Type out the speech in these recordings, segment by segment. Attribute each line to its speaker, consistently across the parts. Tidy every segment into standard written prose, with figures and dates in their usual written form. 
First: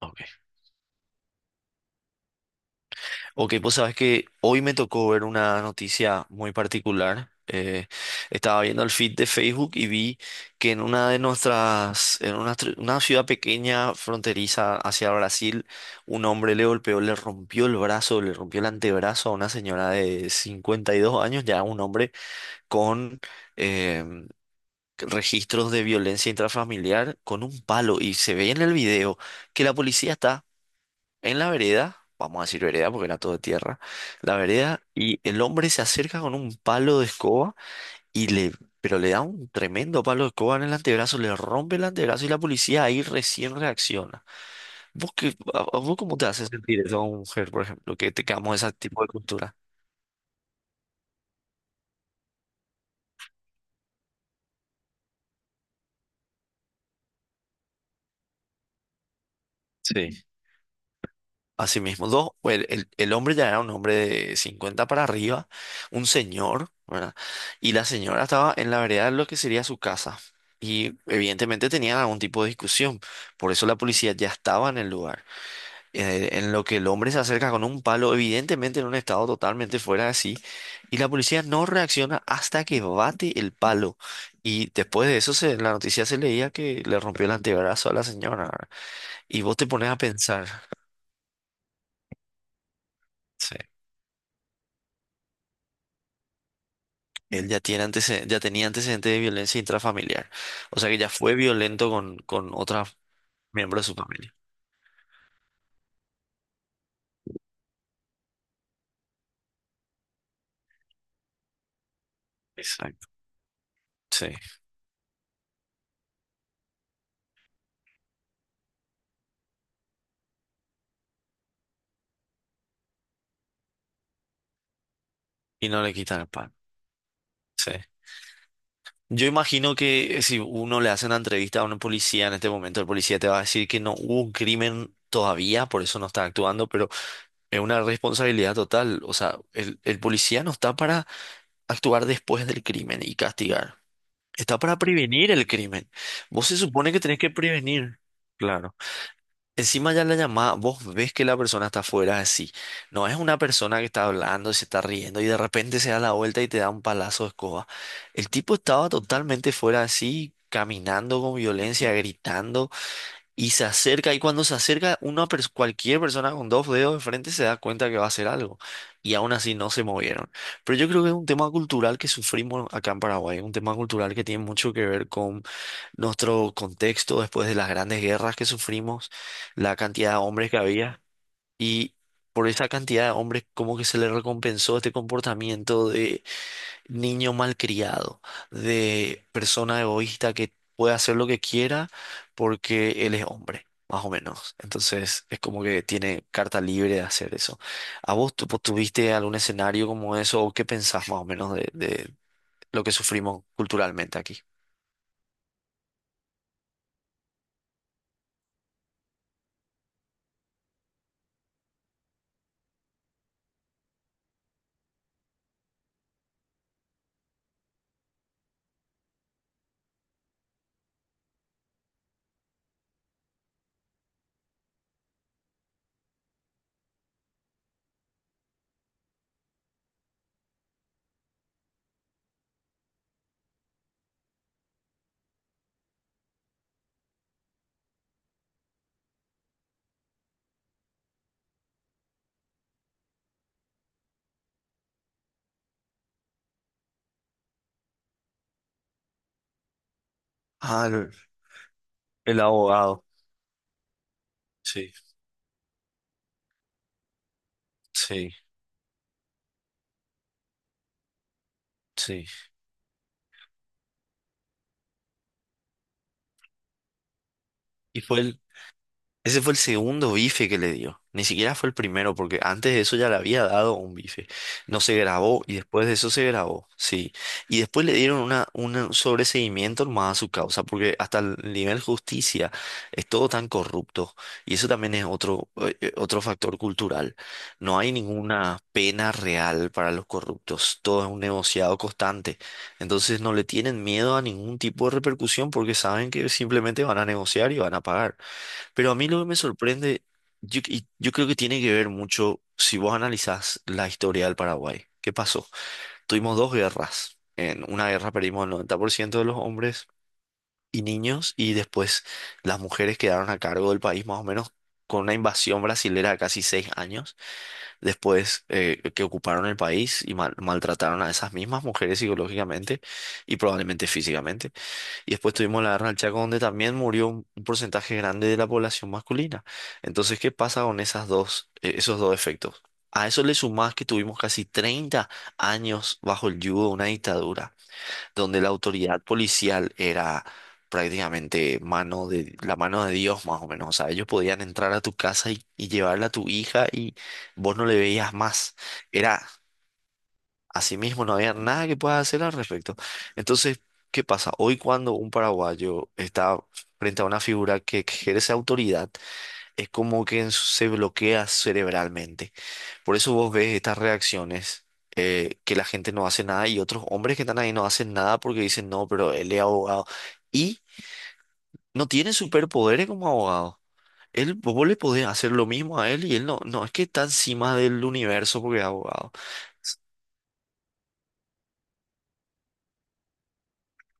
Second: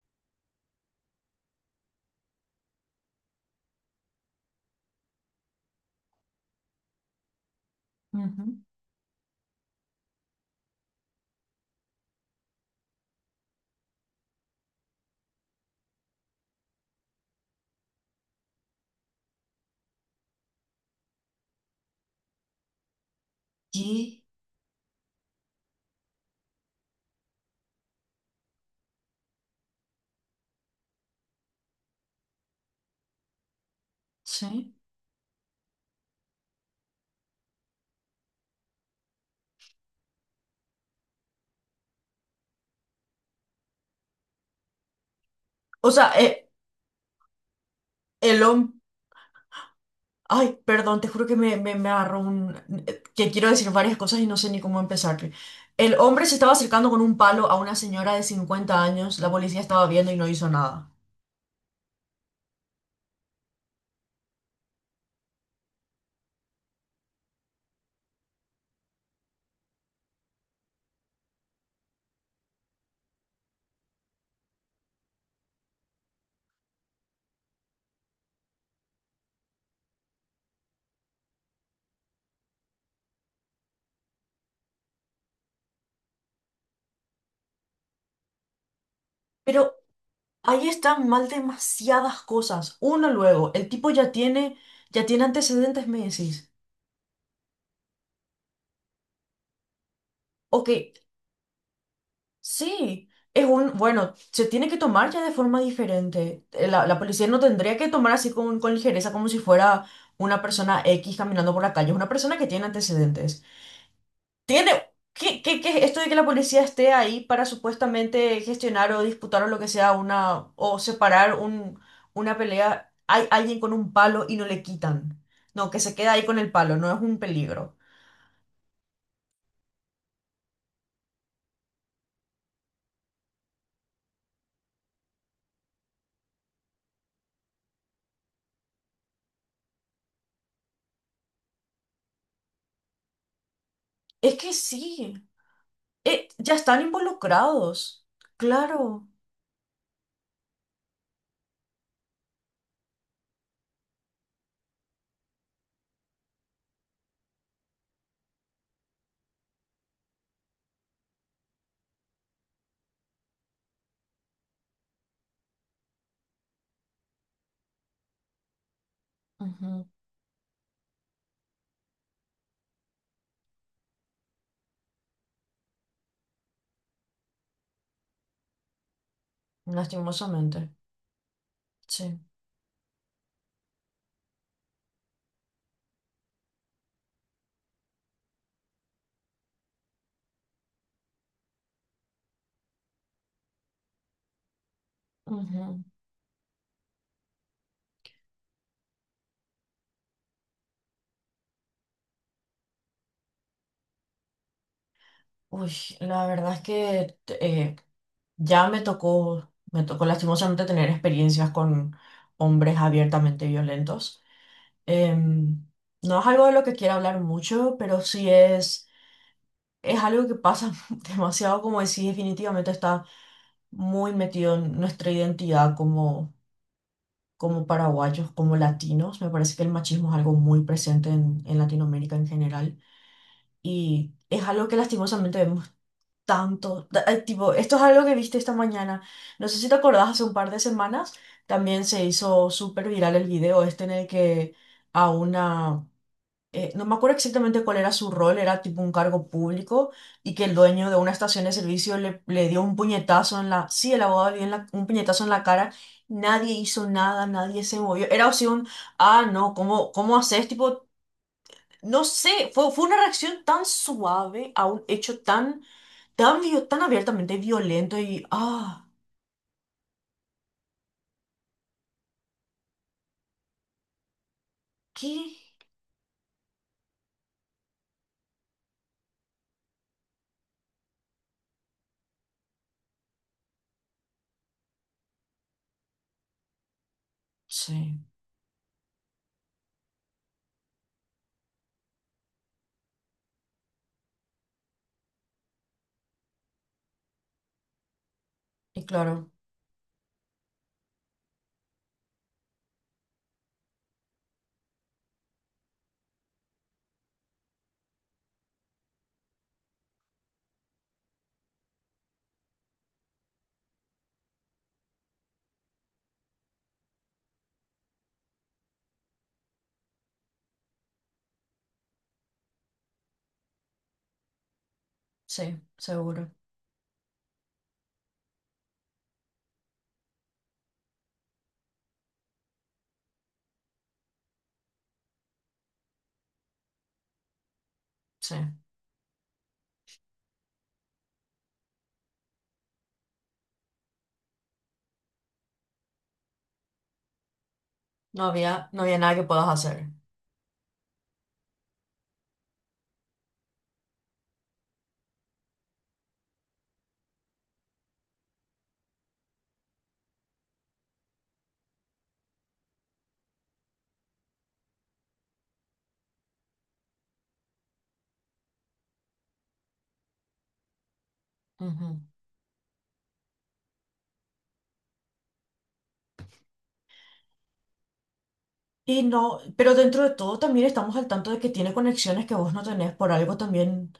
Speaker 1: Ok, Ok, pues sabes que hoy me tocó ver una noticia muy particular. Estaba
Speaker 2: Ujú.
Speaker 1: viendo el feed de Facebook y vi que en una de nuestras, en una, tr- una ciudad pequeña fronteriza hacia Brasil, un hombre le golpeó, le rompió el brazo, le rompió el antebrazo a una señora de 52 años, ya un hombre con em, registros de violencia intrafamiliar con un palo. Y se ve en el video que la policía está en la vereda, vamos a decir vereda porque era todo de tierra, la
Speaker 2: Sí.
Speaker 1: vereda, y el hombre se acerca con un palo de escoba y le, pero le da un tremendo palo de escoba en el antebrazo, le rompe el antebrazo y la policía ahí recién reacciona. ¿Vos qué, a
Speaker 2: O
Speaker 1: vos
Speaker 2: sea,
Speaker 1: cómo te hace sentir eso a una mujer, por ejemplo, que te
Speaker 2: el
Speaker 1: quedamos ese
Speaker 2: hombre...
Speaker 1: tipo de cultura?
Speaker 2: Ay, perdón, te juro que me agarró un... que quiero decir varias cosas y no sé ni cómo empezar. El hombre se estaba acercando con un palo a una señora de 50 años, la policía estaba viendo y
Speaker 1: Sí.
Speaker 2: no hizo nada.
Speaker 1: Así mismo, dos, pues, el hombre ya era un hombre de 50 para arriba, un señor, ¿verdad? Y la señora estaba en la vereda de lo que sería su casa. Y evidentemente tenían algún tipo de discusión. Por eso la policía ya estaba en el lugar. En lo que el hombre se acerca con un palo, evidentemente en un estado totalmente fuera de sí. Y la policía no reacciona hasta que bate el palo. Y después de eso, se, en la noticia se leía que le rompió el antebrazo a la señora, ¿verdad? Y vos te
Speaker 2: Pero
Speaker 1: pones a pensar.
Speaker 2: ahí están mal demasiadas cosas. Uno luego,
Speaker 1: Sí.
Speaker 2: el tipo ya tiene antecedentes, me decís.
Speaker 1: Él ya tiene antecedentes, ya tenía antecedentes de violencia intrafamiliar.
Speaker 2: Ok.
Speaker 1: O sea que ya fue violento con otros
Speaker 2: Sí, es un,
Speaker 1: miembros de su
Speaker 2: bueno,
Speaker 1: familia.
Speaker 2: se tiene que tomar ya de forma diferente. La policía no tendría que tomar así con ligereza como si fuera una persona X caminando por la calle, es una persona que tiene
Speaker 1: Exacto.
Speaker 2: antecedentes.
Speaker 1: Sí.
Speaker 2: Tiene, ¿qué es esto de que la policía esté ahí para supuestamente gestionar o disputar o lo que sea o separar una pelea? Hay alguien con un palo y no le quitan.
Speaker 1: Y
Speaker 2: No, que
Speaker 1: no le
Speaker 2: se queda
Speaker 1: quitan
Speaker 2: ahí
Speaker 1: el
Speaker 2: con el
Speaker 1: pan.
Speaker 2: palo, no es un
Speaker 1: Sí.
Speaker 2: peligro.
Speaker 1: Yo imagino que si uno le hace una entrevista a un policía en este momento, el policía te va a decir que no hubo un crimen todavía, por eso no está actuando, pero es una responsabilidad total. O sea, el policía no está para actuar después del crimen y castigar.
Speaker 2: Es que
Speaker 1: Está para
Speaker 2: sí,
Speaker 1: prevenir el crimen. Vos
Speaker 2: ya
Speaker 1: se
Speaker 2: están
Speaker 1: supone que tenés que prevenir.
Speaker 2: involucrados,
Speaker 1: Claro.
Speaker 2: claro.
Speaker 1: Encima ya la llamada, vos ves que la persona está afuera así. No es una persona que está hablando, y se está riendo y de repente se da la vuelta y te da un palazo de escoba. El tipo estaba totalmente fuera así, caminando con violencia, gritando y se acerca. Y cuando se acerca, cualquier persona con dos dedos de frente se da cuenta que va a hacer algo. Y aún así no se
Speaker 2: Ujú.
Speaker 1: movieron. Pero yo creo que es un tema cultural que sufrimos acá en Paraguay, un tema cultural que tiene mucho que ver nuestro contexto después de las grandes guerras que sufrimos, la cantidad de hombres que
Speaker 2: Lastimosamente,
Speaker 1: había y
Speaker 2: sí.
Speaker 1: por esa cantidad de hombres como que se le recompensó este comportamiento de niño malcriado, de persona egoísta que puede hacer lo que quiera porque él es hombre. Más o menos. Entonces es como que
Speaker 2: Ujú.
Speaker 1: tiene carta libre de hacer eso. ¿A vos vos tuviste algún escenario como eso o qué pensás más o menos de lo que sufrimos culturalmente aquí?
Speaker 2: Uy, la verdad es que me tocó lastimosamente tener experiencias con hombres abiertamente violentos. Em, no es algo de lo que quiera hablar mucho, pero es algo que pasa demasiado, como decís, definitivamente está muy metido en nuestra identidad como, como paraguayos, como latinos. Me parece que el machismo es algo muy presente en Latinoamérica en general. Y es algo que lastimosamente vemos tanto. Tipo, esto es algo que viste esta mañana. No sé si te acordás, hace un par de semanas también se hizo súper viral el video este en el que a una... no me acuerdo exactamente cuál era su rol, era tipo un cargo público y que el
Speaker 1: Ah,
Speaker 2: dueño de una
Speaker 1: el
Speaker 2: estación de servicio
Speaker 1: el
Speaker 2: le dio un
Speaker 1: abogado.
Speaker 2: puñetazo en la... Sí, el abogado le dio un
Speaker 1: Sí.
Speaker 2: puñetazo en la cara. Nadie hizo nada, nadie se movió. Era
Speaker 1: Sí,
Speaker 2: así un... Ah, no, ¿cómo haces? Tipo, no
Speaker 1: sí.
Speaker 2: sé, fue una reacción tan suave a un hecho tan, tan abiertamente violento
Speaker 1: Y fue
Speaker 2: y,
Speaker 1: el,
Speaker 2: ah,
Speaker 1: Ese fue el segundo bife que le dio. Ni siquiera fue el primero, porque antes de eso ya le había dado un bife. No se
Speaker 2: ¿qué?
Speaker 1: grabó y después de eso se grabó, sí. Y después le dieron una, un sobreseguimiento más a su causa, porque hasta el nivel justicia es todo tan corrupto. Y eso también es otro factor cultural. No hay
Speaker 2: Sí,
Speaker 1: ninguna pena real para los corruptos. Todo es un negociado constante. Entonces no le tienen miedo a ningún tipo de repercusión porque saben que simplemente van a negociar y van a pagar.
Speaker 2: y
Speaker 1: Pero a mí lo que
Speaker 2: claro,
Speaker 1: me sorprende, y yo creo que tiene que ver mucho si vos analizás la historia del Paraguay. ¿Qué pasó? Tuvimos dos guerras. En una guerra perdimos el 90% de los hombres y niños y después las mujeres quedaron a cargo del país más o menos con una invasión brasilera de casi 6 años. Después que ocuparon el país y maltrataron a esas mismas mujeres psicológicamente y probablemente físicamente. Y después
Speaker 2: sí,
Speaker 1: tuvimos la guerra del Chaco,
Speaker 2: seguro,
Speaker 1: donde también murió un porcentaje grande de la población masculina. Entonces, ¿qué pasa con esos dos efectos? A eso le sumás que tuvimos casi 30 años bajo el yugo de una dictadura,
Speaker 2: sí.
Speaker 1: donde la autoridad policial era prácticamente la mano de Dios, más o menos. O sea, ellos podían entrar a tu casa y llevarle a tu hija y vos no le veías más.
Speaker 2: No había nada
Speaker 1: Era
Speaker 2: que puedas hacer.
Speaker 1: Asimismo, no había nada que pueda hacer al respecto. Entonces, ¿qué pasa? Hoy cuando un paraguayo está frente a una figura que ejerce autoridad, es como que se bloquea cerebralmente. Por eso vos ves estas reacciones, que la gente no hace nada y otros hombres que están ahí no hacen nada porque dicen, no, pero él es abogado. Y no
Speaker 2: Ujú.
Speaker 1: tiene superpoderes como abogado. Él, vos le podés hacer lo mismo a él y él no, no es que está encima del universo porque es
Speaker 2: Y
Speaker 1: abogado.
Speaker 2: no, pero dentro de todo también estamos al tanto de que tiene conexiones que vos no tenés por algo también.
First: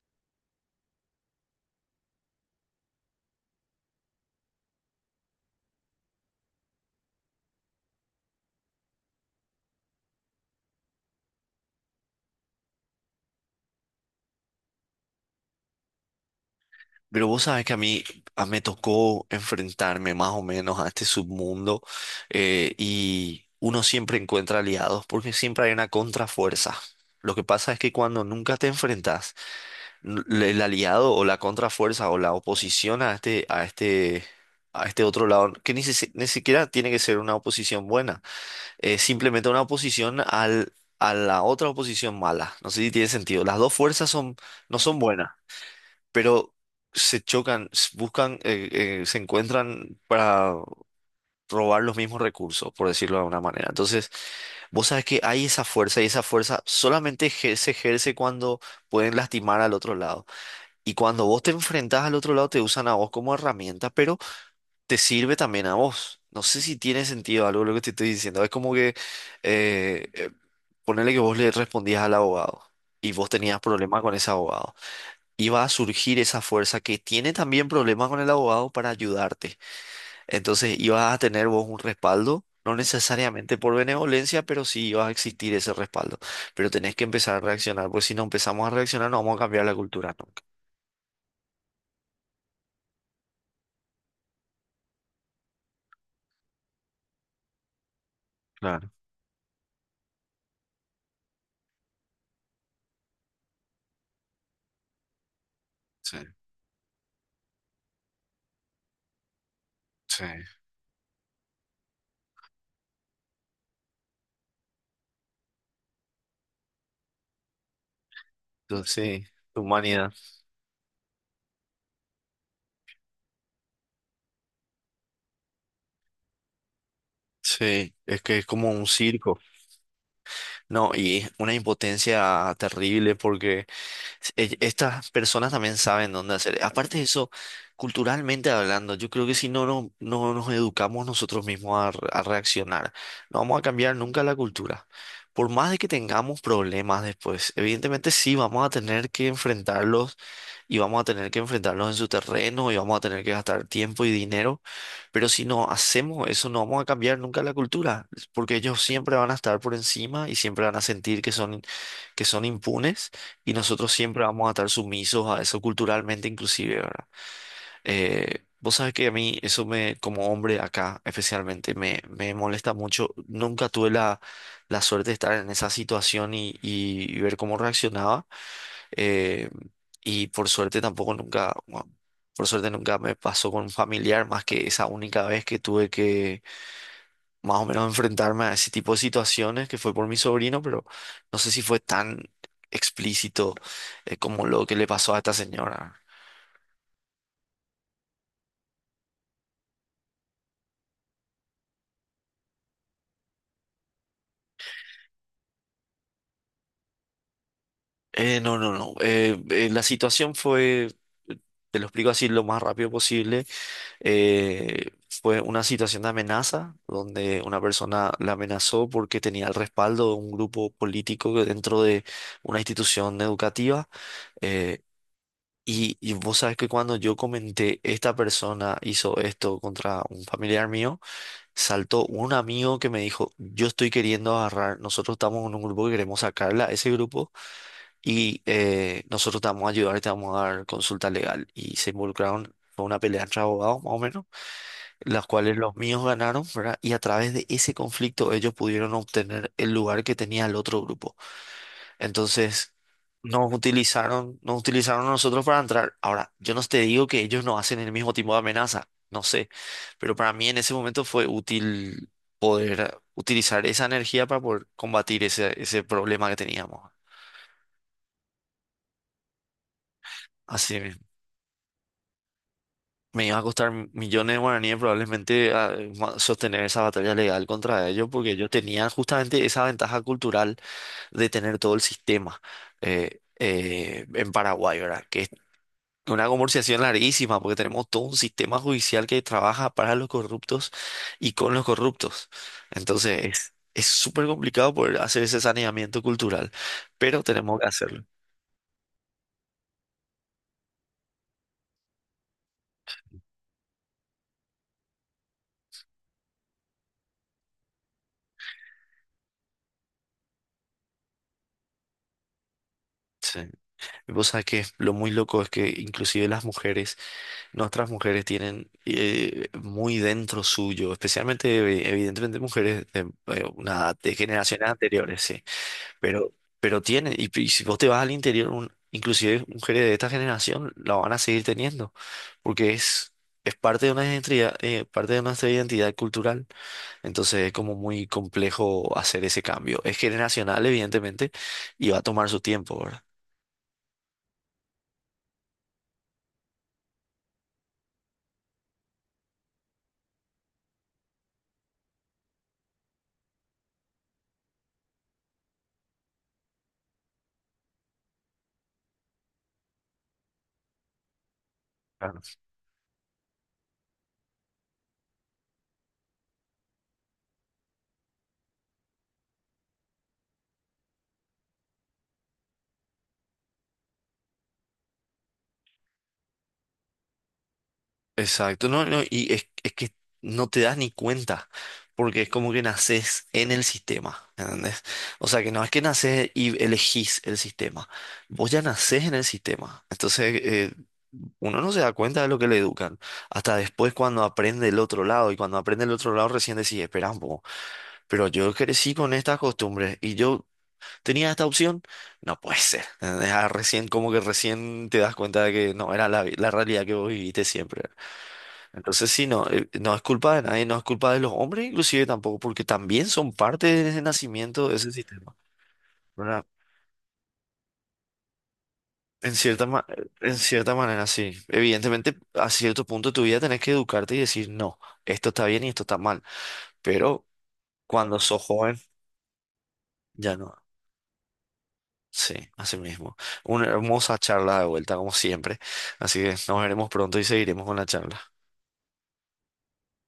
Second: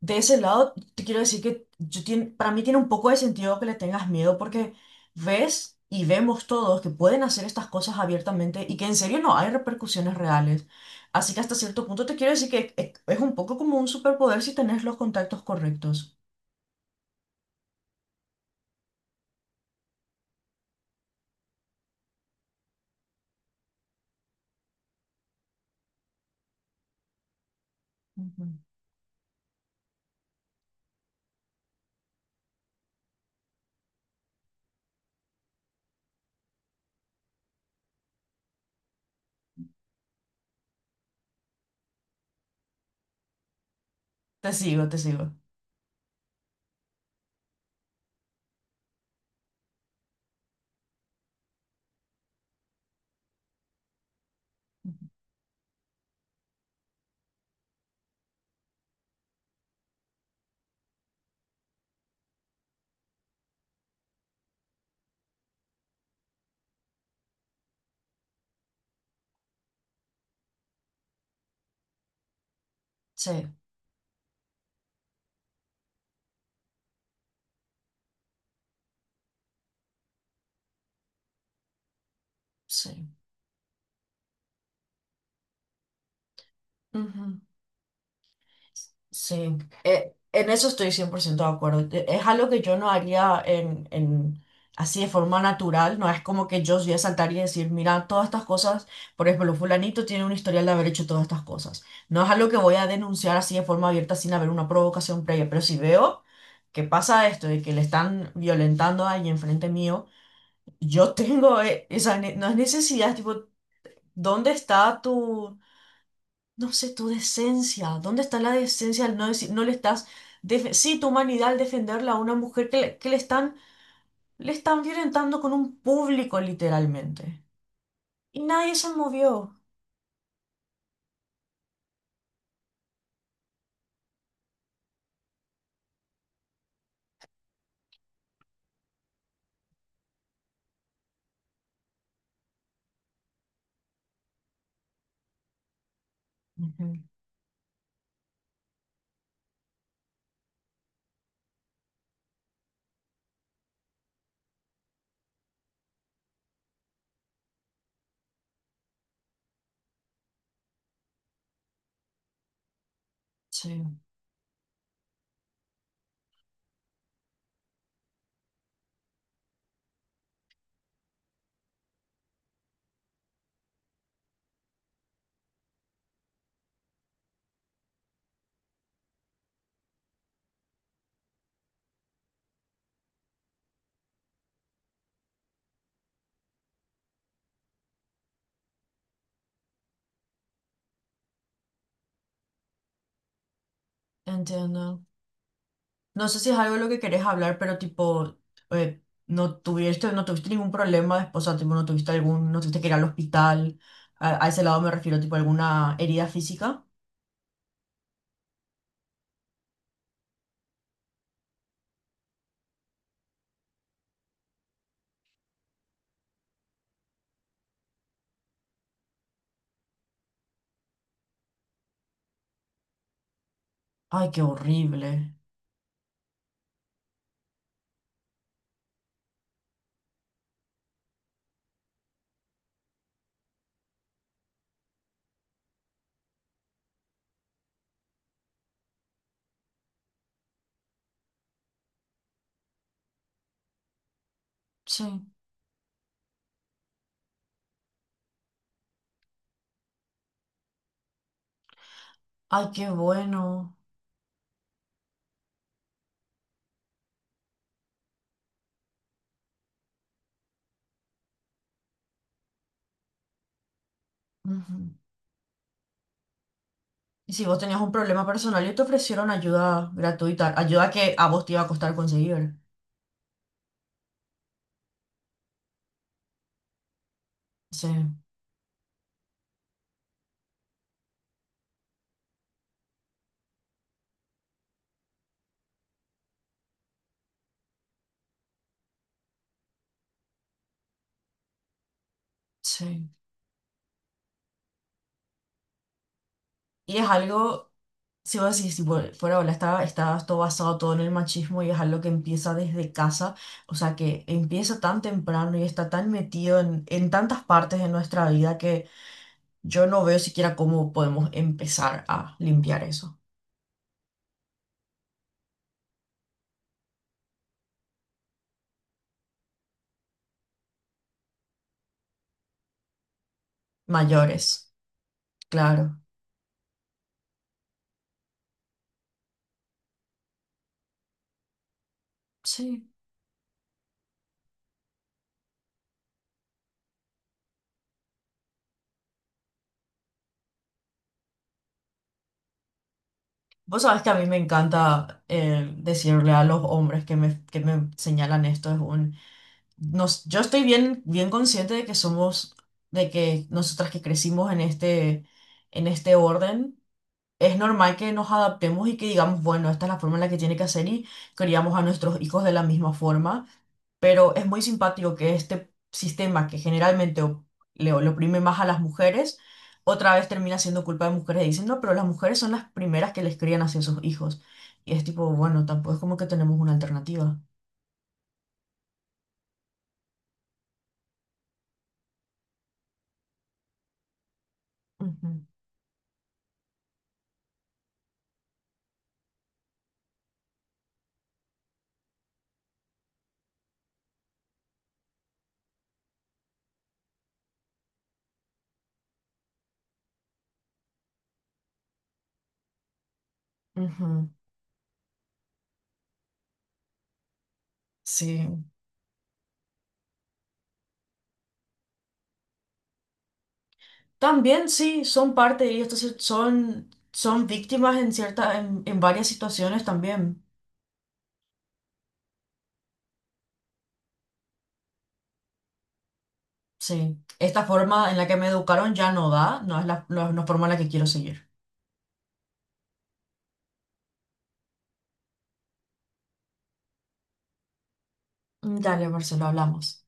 Speaker 2: De ese lado, te quiero decir que para mí tiene un poco de sentido que le tengas miedo porque ves y vemos todos que pueden hacer estas cosas abiertamente y que en serio no hay repercusiones reales. Así que hasta cierto punto te quiero decir que es un poco como un superpoder si tenés los contactos correctos.
Speaker 1: Pero vos sabes que a mí me tocó enfrentarme más o menos a este submundo y uno siempre encuentra aliados porque siempre hay una contrafuerza. Lo que pasa es que cuando
Speaker 2: Ujú.
Speaker 1: nunca te enfrentas, el aliado o la contrafuerza o la oposición a este, a este, a este otro lado, que ni, ni siquiera tiene que ser una oposición buena, es simplemente una oposición a la otra oposición mala. No sé si tiene sentido. Las dos fuerzas son,
Speaker 2: Te
Speaker 1: no
Speaker 2: sigo, te
Speaker 1: son buenas
Speaker 2: sigo.
Speaker 1: pero se chocan, se encuentran para robar los mismos recursos, por decirlo de alguna manera. Entonces, vos sabés que hay esa fuerza y esa fuerza solamente se ejerce cuando pueden lastimar al otro lado. Y cuando vos te enfrentás al otro lado, te usan a vos como herramienta, pero te sirve también a vos. No sé si tiene sentido algo lo que te estoy diciendo. Es como que eh, eh, ponele que vos le respondías al abogado y vos
Speaker 2: Sí,
Speaker 1: tenías problemas con ese abogado iba a surgir esa fuerza que tiene también problemas con el abogado para ayudarte. Entonces ibas a tener vos un respaldo, no
Speaker 2: sí.
Speaker 1: necesariamente por benevolencia, pero sí iba a existir ese respaldo. Pero tenés que empezar
Speaker 2: Ujú.
Speaker 1: a reaccionar, porque si no empezamos a reaccionar no vamos a
Speaker 2: Sí,
Speaker 1: cambiar la cultura nunca.
Speaker 2: en eso estoy 100% de acuerdo. Es algo que yo no haría así de forma natural, no es como que yo voy a saltar y decir, mira, todas estas cosas,
Speaker 1: Claro.
Speaker 2: por ejemplo, fulanito tiene un historial de haber hecho todas estas cosas. No es algo que voy a denunciar así de forma abierta sin haber una provocación previa, pero si
Speaker 1: Sí,
Speaker 2: veo que pasa esto de que le están violentando ahí enfrente mío,
Speaker 1: sí.
Speaker 2: yo tengo no es necesidad, tipo, ¿dónde está tu... No sé tu decencia. ¿Dónde está la
Speaker 1: Entonces,
Speaker 2: decencia al no
Speaker 1: sí,
Speaker 2: decir,
Speaker 1: tu
Speaker 2: no le estás,
Speaker 1: humanidad.
Speaker 2: def- sí, tu humanidad al defenderla a una mujer que le están violentando con un público, literalmente?
Speaker 1: Sí, es que
Speaker 2: Y
Speaker 1: es como
Speaker 2: nadie
Speaker 1: un
Speaker 2: se
Speaker 1: circo.
Speaker 2: movió.
Speaker 1: No, y es una impotencia terrible porque. Sí, estas personas también saben dónde hacer. Aparte de eso, culturalmente hablando, yo creo que si no, no, no nos educamos nosotros mismos a reaccionar, no vamos a cambiar nunca la cultura. Por más de que tengamos
Speaker 2: Ujú.
Speaker 1: problemas después, evidentemente sí vamos a tener que enfrentarlos y vamos a tener que enfrentarlos en su terreno y vamos a tener que gastar tiempo y dinero, pero si no hacemos eso, no vamos a cambiar nunca la cultura, porque ellos siempre van a estar por encima y siempre van a sentir que son impunes y
Speaker 2: Sí,
Speaker 1: nosotros siempre vamos a estar sumisos a eso culturalmente inclusive, ¿verdad? Vos sabes que a mí eso me, como hombre acá especialmente, me molesta mucho. Nunca tuve la suerte de estar en esa situación y ver cómo reaccionaba. Eh, y por suerte tampoco nunca, bueno, por suerte nunca me pasó con un familiar más que esa única vez que tuve que más o menos enfrentarme a ese tipo de situaciones que fue por mi sobrino, pero no sé si fue tan explícito como lo que le
Speaker 2: entiendo.
Speaker 1: pasó a esta señora.
Speaker 2: No sé si es algo de lo que querés hablar, pero tipo, eh, no tuviste ningún problema después, o sea, tipo, no tuviste que ir al hospital. A ese lado me refiero, tipo, alguna herida física.
Speaker 1: No, no, no. La situación fue, te lo explico así lo más rápido posible, eh, fue una situación de amenaza donde una persona la amenazó porque tenía el respaldo de un grupo político que dentro de una institución educativa.
Speaker 2: Ay, qué
Speaker 1: eh,
Speaker 2: horrible.
Speaker 1: y vos sabes que cuando yo comenté, esta persona hizo esto contra un familiar mío, saltó un amigo que me dijo, yo estoy queriendo agarrar, nosotros estamos en un grupo que queremos sacarla, a ese grupo, y nosotros te vamos a ayudar y te vamos a dar consulta legal. Y se involucraron, fue una pelea entre abogados más o menos,
Speaker 2: Sí.
Speaker 1: las cuales los míos ganaron, ¿verdad? Y a través de ese conflicto ellos pudieron obtener el lugar que tenía el otro grupo.
Speaker 2: Ay,
Speaker 1: Entonces,
Speaker 2: qué bueno.
Speaker 1: nos utilizaron a nosotros para entrar. Ahora, yo no te digo que ellos no hacen el mismo tipo de amenaza, no sé, pero para mí en ese momento fue útil poder utilizar esa energía para poder
Speaker 2: Ujú.
Speaker 1: combatir ese problema que teníamos.
Speaker 2: Y si vos tenías un problema personal y te ofrecieron ayuda gratuita,
Speaker 1: Así
Speaker 2: ayuda
Speaker 1: mismo.
Speaker 2: que a vos te iba a costar conseguir.
Speaker 1: Me iba a costar millones de guaraníes probablemente sostener esa batalla legal
Speaker 2: Sí,
Speaker 1: contra ellos porque ellos tenían justamente esa ventaja cultural de tener todo el sistema en Paraguay, ¿verdad? Que es una conversación larguísima, porque tenemos todo un sistema judicial que trabaja para los corruptos y con los corruptos.
Speaker 2: sí.
Speaker 1: Entonces, es súper complicado poder hacer ese saneamiento cultural,
Speaker 2: Y es
Speaker 1: pero tenemos que
Speaker 2: algo,
Speaker 1: hacerlo.
Speaker 2: si vos decís, tipo, fuera, hola, está todo basado todo en el machismo y es algo que empieza desde casa, o sea, que empieza tan temprano y está tan metido en tantas partes de nuestra vida que yo no veo siquiera cómo podemos empezar a limpiar eso.
Speaker 1: Sí. Y vos sabés que lo muy loco es que inclusive las mujeres, nuestras mujeres tienen muy dentro suyo, especialmente evidentemente mujeres de una de generaciones
Speaker 2: Mayores,
Speaker 1: anteriores, sí.
Speaker 2: claro.
Speaker 1: Pero, pero tiene, y si vos te vas al interior, inclusive mujeres de esta generación la van a seguir teniendo, porque
Speaker 2: Sí.
Speaker 1: es parte de una identidad, parte de nuestra identidad cultural. Entonces es como muy complejo hacer ese cambio. Es generacional, evidentemente, y va a tomar su tiempo, ¿verdad?
Speaker 2: Vos sabés que a mí me encanta decirle a los hombres que me señalan esto. Es un, nos, yo estoy bien, bien consciente de que somos, de que nosotras que crecimos en este orden. Es normal que nos adaptemos y que digamos, bueno, esta es la forma en la que tiene que hacer y criamos a nuestros hijos de la misma forma, pero es muy simpático que este sistema que le oprime más a las mujeres, otra vez termina siendo culpa de mujeres y dicen, no, pero las mujeres son las primeras que les crían hacia sus hijos. Y es tipo, bueno, tampoco es como que tenemos una alternativa.
Speaker 1: Exacto, no, no, y es que no te das ni cuenta, porque es como que naces en el sistema, ¿entendés? O
Speaker 2: Ujú,
Speaker 1: sea, que no es que naces y elegís el sistema, vos ya nacés en el sistema, entonces uno no se da cuenta de lo que le educan, hasta después cuando aprende el otro lado, y cuando aprende el otro lado recién decís, espera un poco, pero yo crecí con estas costumbres y yo tenía esta opción, no puede ser, ¿entendés? Ah, recién como que
Speaker 2: ujú,
Speaker 1: recién te das cuenta de que no era la realidad que vos viviste siempre.
Speaker 2: sí.
Speaker 1: Entonces sí, no, no es culpa de nadie, no es culpa de los hombres inclusive tampoco, porque también son parte de ese
Speaker 2: También
Speaker 1: nacimiento de ese
Speaker 2: sí, son
Speaker 1: sistema,
Speaker 2: parte y estos
Speaker 1: ¿verdad?
Speaker 2: son, son víctimas en cierta, en varias
Speaker 1: En cierta
Speaker 2: situaciones
Speaker 1: ma- en
Speaker 2: también.
Speaker 1: cierta manera, sí. Evidentemente, a cierto punto de tu vida tenés que educarte y decir, no, esto está bien y esto está mal.
Speaker 2: Sí,
Speaker 1: Pero
Speaker 2: esta forma en
Speaker 1: cuando
Speaker 2: la que
Speaker 1: sos
Speaker 2: me
Speaker 1: joven,
Speaker 2: educaron ya no da,
Speaker 1: ya
Speaker 2: no es
Speaker 1: no.
Speaker 2: forma en la que quiero seguir.
Speaker 1: Sí, así mismo. Una hermosa charla de vuelta, como siempre. Así que nos veremos pronto y seguiremos con la charla.
Speaker 2: Dale, Marcelo, hablamos.